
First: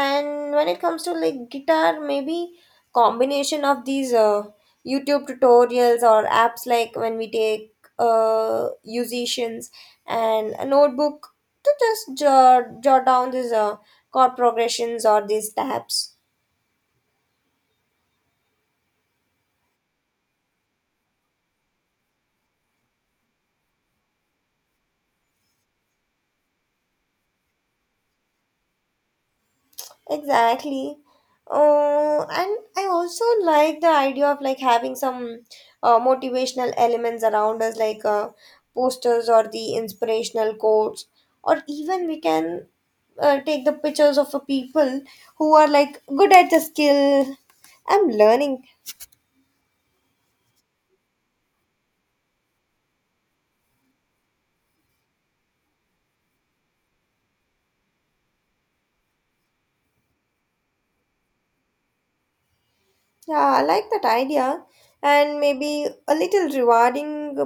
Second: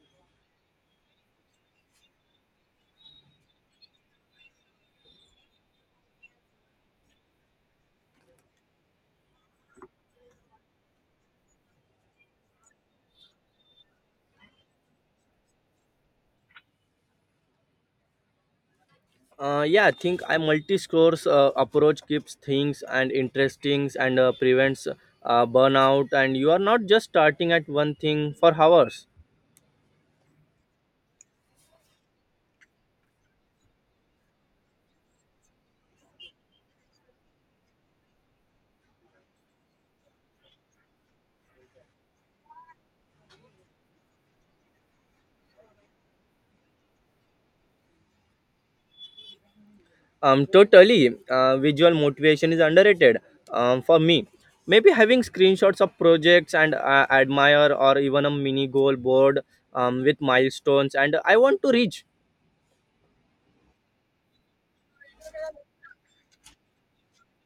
S1: And when it comes to like guitar, maybe combination of these YouTube tutorials or apps like when we take musicians and a notebook to just jot down these chord progressions or these tabs.
S2: Yeah, I think I multi-scores approach keeps things and interesting and prevents burnout, and you are not just starting at one thing for hours.
S1: Exactly. And I also like the idea of like having some motivational elements around us, like posters or the inspirational quotes, or even we can take the pictures of the people who are like good at the skill I'm learning.
S2: Totally. Visual motivation is underrated for me. Maybe having screenshots of projects and admire, or even a mini goal board with milestones and I want to reach.
S1: Yeah, I like that idea. And maybe a little rewarding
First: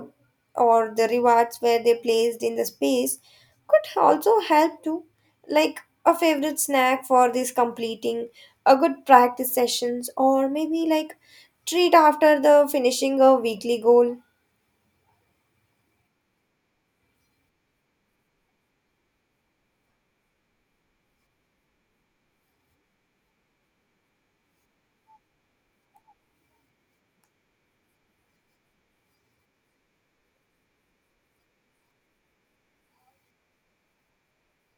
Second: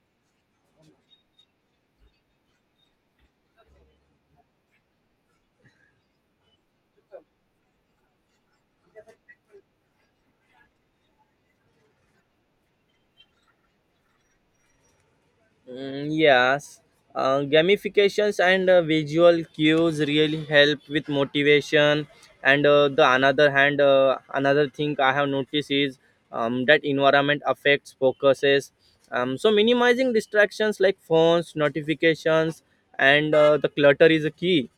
S1: or the rewards where they placed in the space could also help too. Like a favorite snack for this completing, a good practice sessions, or maybe like treat after the finishing a weekly goal.
S2: Mm, yes, gamifications and visual cues really help with motivation. And the another hand, another thing I have noticed is that environment affects focuses. So minimizing distractions like phones, notifications, and the clutter is a key.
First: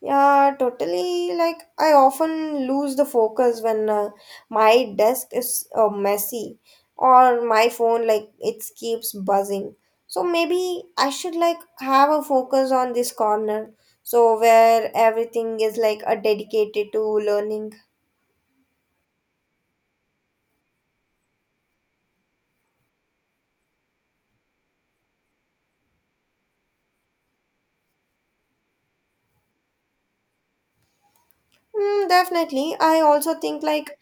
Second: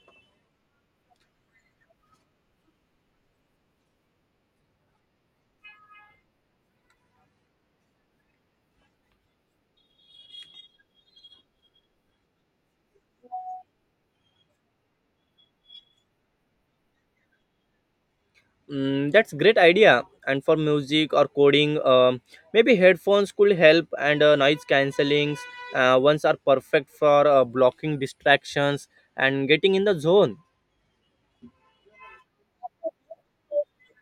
S1: Yeah, totally. Like, I often lose the focus when my desk is messy or my phone, like, it keeps buzzing. So maybe I should, like, have a focus on this corner. So, where everything is, like, a dedicated to learning.
S2: Mm, that's great idea. And for music or coding, maybe headphones could help, and noise cancellings ones are perfect for blocking distractions and getting in the zone.
S1: Mm, definitely. I also think, like,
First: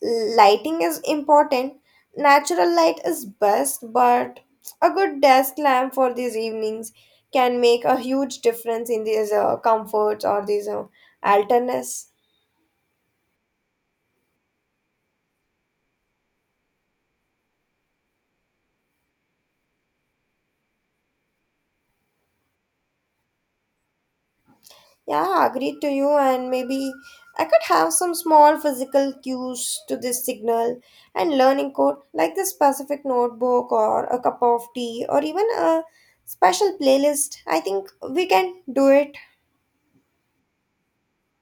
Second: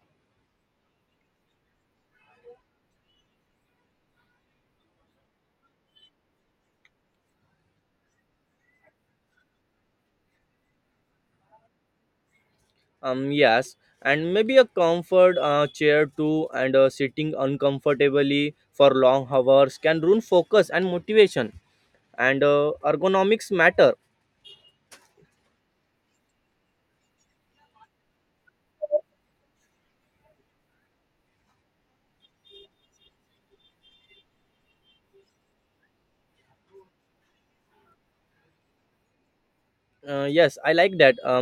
S1: lighting is important. Natural light is best, but a good desk lamp for these evenings can make a huge difference in these comforts or these alternates.
S2: Yes, and maybe a comfort chair too, and sitting uncomfortably for long hours can ruin focus and motivation. And ergonomics matter.
S1: Yeah, agreed to you. And maybe I could have some small physical cues to this signal and learning code, like the specific notebook or a cup of tea or even a special playlist. I think we can do it.
S2: Yes, I like that.